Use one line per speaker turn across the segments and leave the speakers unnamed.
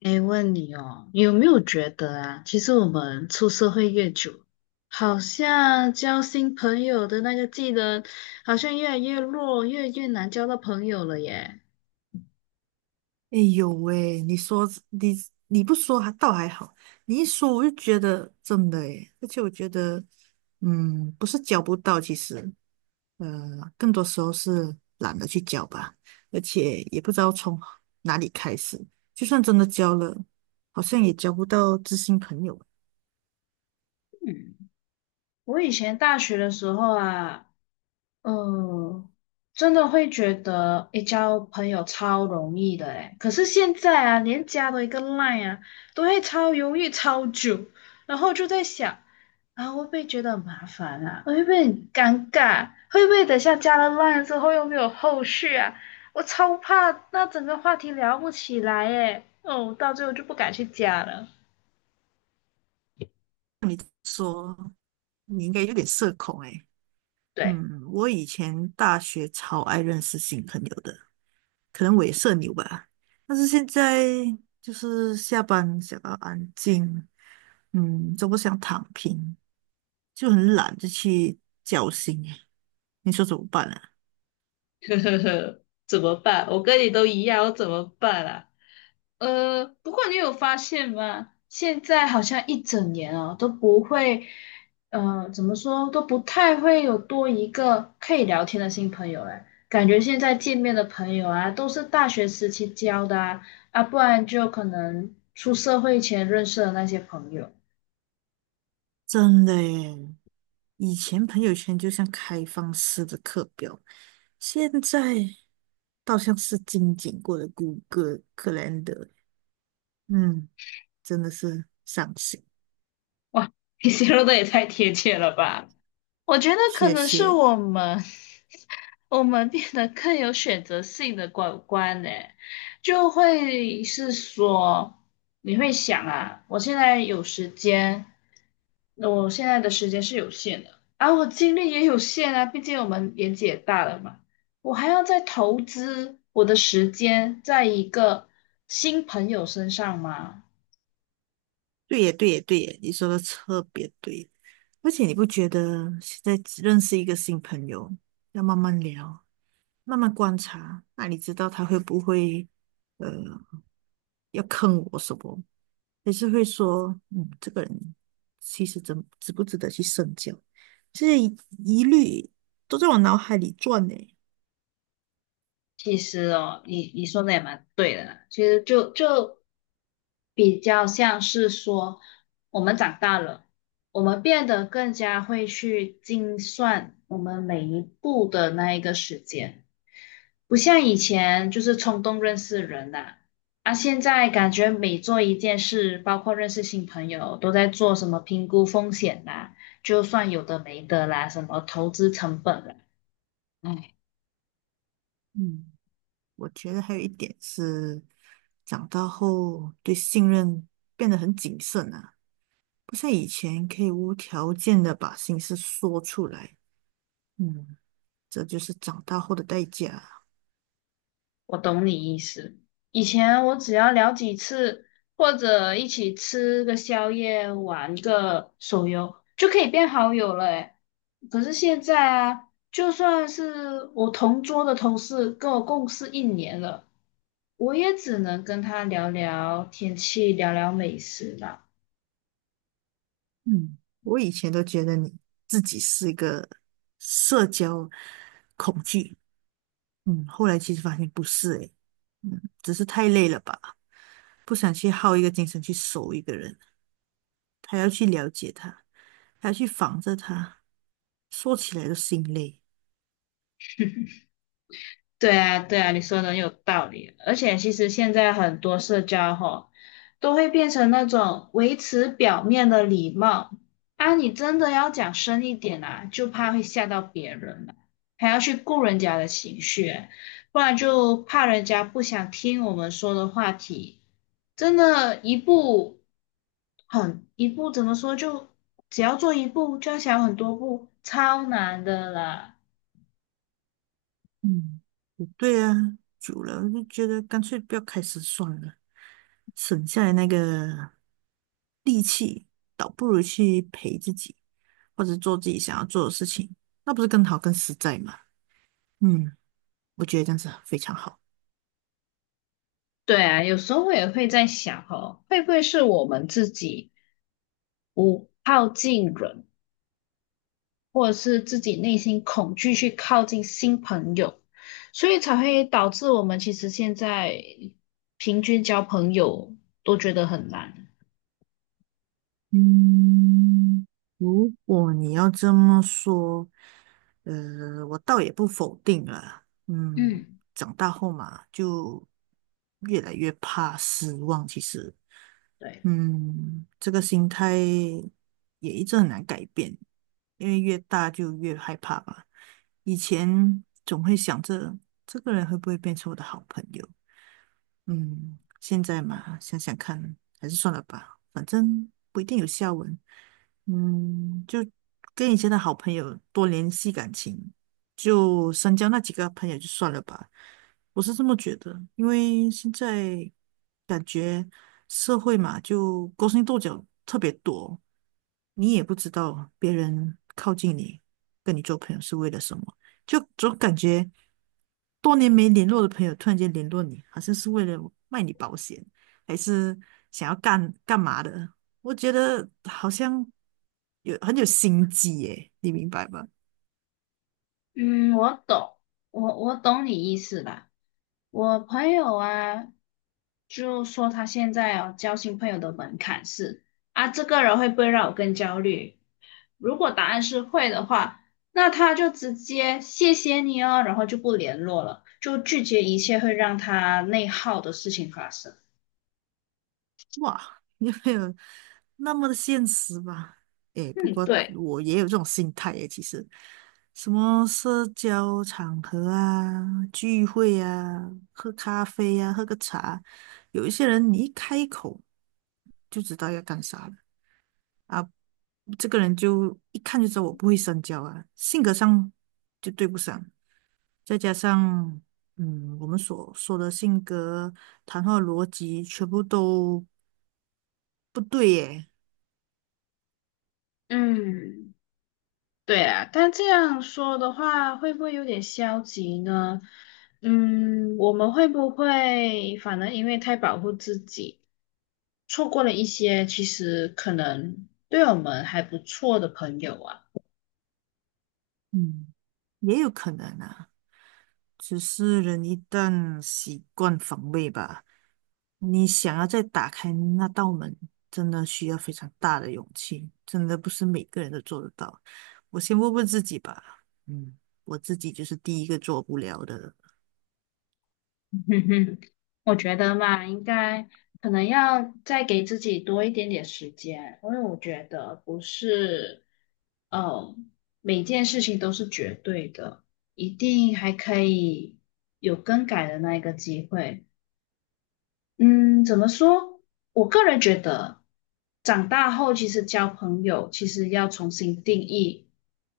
哎，问你哦，有没有觉得啊？其实我们出社会越久，好像交新朋友的那个技能，好像越来越弱，越来越难交到朋友了耶。
哎呦喂，你说你你不说还倒还好，你一说我就觉得真的诶，而且我觉得，嗯，不是交不到，其实，呃，更多时候是懒得去交吧，而且也不知道从哪里开始，就算真的交了，好像也交不到知心朋友。
嗯，我以前大学的时候啊，嗯，真的会觉得诶，交朋友超容易的诶，可是现在啊，连加多一个 line 啊，都会超犹豫超久，然后就在想，啊，会不会觉得很麻烦啊？会不会很尴尬？会不会等下加了 line 之后又没有后续啊？我超怕那整个话题聊不起来诶，哦，我到最后就不敢去加了。
说你应该有点社恐诶。
对。
嗯，我以前大学超爱认识新朋友的。可能我也社牛吧。但是现在就是下班想要安静，嗯，都不想躺平，就很懒就去交心耶。你说怎么办啊？
呵呵呵，怎么办？我跟你都一样，我怎么办啊？不过你有发现吗？现在好像一整年哦都不会，怎么说都不太会有多一个可以聊天的新朋友哎，感觉现在见面的朋友啊，都是大学时期交的啊，啊，不然就可能出社会前认识的那些朋友。
真的耶，以前朋友圈就像开放式的课表，现在倒像是精简过的谷歌克 ALE。 嗯，真的是伤心。
哇，你形容的也太贴切了吧！我觉得可
谢
能是
谢。
我们 我们变得更有选择性的管观呢，就会是说，你会想啊，我现在有时间，那我现在的时间是有限的，而我精力也有限啊，毕竟我们年纪也大了嘛，我还要再投资我的时间在一个新朋友身上吗？
对耶，对耶，对耶，你说的特别对。而且你不觉得现在只认识一个新朋友，要慢慢聊，慢慢观察，那你知道他会不会呃要坑我什么，还是会说嗯这个人其实值不值得去深交，这些疑虑都在我脑海里转呢。
其实哦，你说的也蛮对的啦。其实就比较像是说，我们长大了，我们变得更加会去精算我们每一步的那一个时间，不像以前就是冲动认识人呐、啊。现在感觉每做一件事，包括认识新朋友，都在做什么评估风险啦，就算有的没的啦，什么投资成本啦。
嗯，我觉得还有一点是长大后对信任变得很谨慎啊，不像以前可以无条件的把心事说出来。嗯。这就是长大后的代价。
我懂你意思。以前我只要聊几次，或者一起吃个宵夜、玩个手游，就可以变好友了诶。可是现在啊，就算是我同桌的同事，跟我共事一年了，我也只能跟他聊聊天气、聊聊美食啦。
嗯，我以前都觉得你自己是一个社交恐惧，嗯，后来其实发现不是诶，嗯，只是太累了吧，不想去耗一个精神去熟一个人，还要去了解他，还要去防着他，说起来都心累。
对啊，对啊，你说的很有道理。而且其实现在很多社交吼，都会变成那种维持表面的礼貌啊，你真的要讲深一点啊，就怕会吓到别人啊，还要去顾人家的情绪，不然就怕人家不想听我们说的话题。真的，一步很一步怎么说，就只要做一步，就要想很多步，超难的啦。
嗯。对呀，久了我就觉得干脆不要开始算了，省下来那个力气，倒不如去陪自己，或者做自己想要做的事情，那不是更好更实在吗？嗯，我觉得这样子非常好。
对啊，有时候我也会在想哦，会不会是我们自己不靠近人，或者是自己内心恐惧去靠近新朋友，所以才会导致我们其实现在平均交朋友都觉得很难。
嗯，如果你要这么说，我倒也不否定了。嗯，
嗯
长大后嘛，就越来越怕失望，其实。
对，
嗯，这个心态也一直很难改变，因为越大就越害怕吧。以前总会想着这个人会不会变成我的好朋友，嗯，现在嘛，想想看，还是算了吧，反正不一定有下文。嗯，就跟以前的好朋友多联系感情，就深交那几个朋友就算了吧。我是这么觉得，因为现在感觉社会嘛，就勾心斗角特别多，你也不知道别人靠近你，跟你做朋友是为了什么。就总感觉多年没联络的朋友突然间联络你，好像是为了卖你保险，还是想要干干嘛的？我觉得好像有很有心机耶，你明白吗？
嗯，我懂，我懂你意思啦。我朋友啊，就说他现在哦，交新朋友的门槛是啊，这个人会不会让我更焦虑？如果答案是会的话，那他就直接谢谢你哦，然后就不联络了，就拒绝一切会让他内耗的事情发生。
哇，你没有那么的现实吧？诶，不
嗯，
过
对，
我也有这种心态诶，其实什么社交场合啊、聚会啊、喝咖啡啊、喝个茶，有一些人你一开口就知道要干啥了啊，这个人就一看就知道我不会深交啊，性格上就对不上，再加上嗯，我们所说的性格、谈话逻辑全部都不对耶。
嗯，对啊。但这样说的话，会不会有点消极呢？我们会不会反而因为太保护自己，错过了一些其实可能对我们还不错的朋友啊？
嗯，也有可能啊，只是人一旦习惯防卫吧，你想要再打开那道门，真的需要非常大的勇气，真的不是每个人都做得到。我先问问自己吧，嗯，我自己就是第一个做不了的。
嗯哼，我觉得嘛，应该可能要再给自己多一点点时间，因为我觉得不是，呃，每件事情都是绝对的，一定还可以有更改的那一个机会。嗯，怎么说？我个人觉得，长大后其实交朋友其实要重新定义。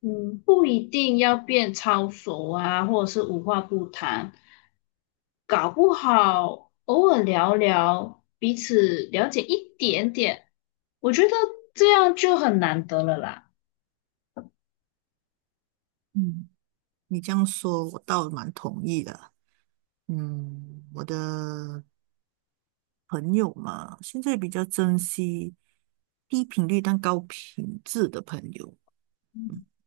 不一定要变超熟啊，或者是无话不谈，搞不好偶尔聊聊，彼此了解一点点，我觉得这样就很难得了啦。
嗯，你这样说，我倒蛮同意的。嗯，我的朋友嘛，现在比较珍惜低频率但高品质的朋友。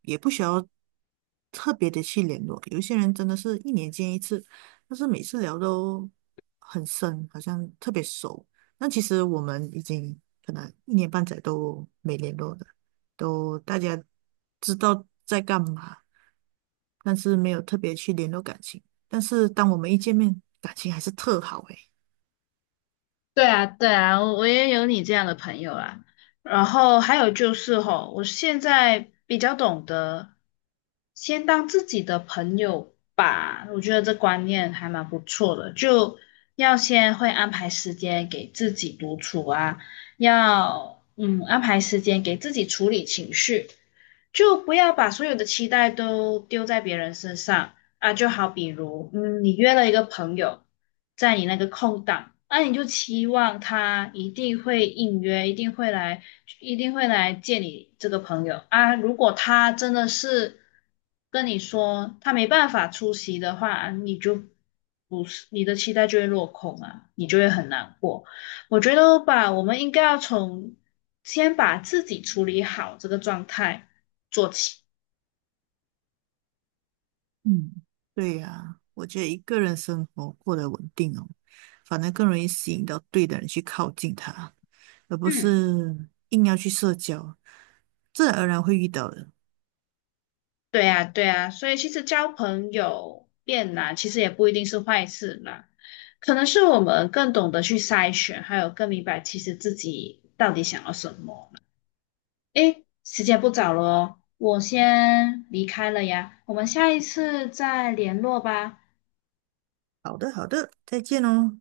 也不需要特别的去联络。有一些人真的是一年见一次，但是每次聊都很深，好像特别熟。那其实我们已经可能一年半载都没联络的，都大家知道在干嘛，但是没有特别去联络感情。但是当我们一见面，感情还是特好诶。
对啊，对啊，我也有你这样的朋友啊。然后还有就是吼，我现在比较懂得先当自己的朋友吧，我觉得这观念还蛮不错的。就要先会安排时间给自己独处啊，要安排时间给自己处理情绪，就不要把所有的期待都丢在别人身上。啊，就好比如，你约了一个朋友，在你那个空档，那、你就期望他一定会应约，一定会来，一定会来见你这个朋友啊。如果他真的是跟你说他没办法出席的话，啊你就不是你的期待就会落空啊，你就会很难过。我觉得吧，我们应该要从先把自己处理好这个状态做起。
嗯，对呀，我觉得一个人生活过得稳定哦，反而更容易吸引到对的人去靠近他，而不
嗯。
是硬要去社交，自然而然会遇到的。
对呀，对呀，所以其实交朋友变难，其实也不一定是坏事啦，可能是我们更懂得去筛选，还有更明白其实自己到底想要什么。诶，时间不早了哦，我先离开了呀，我们下一次再联络吧。
好的，好的，再见哦。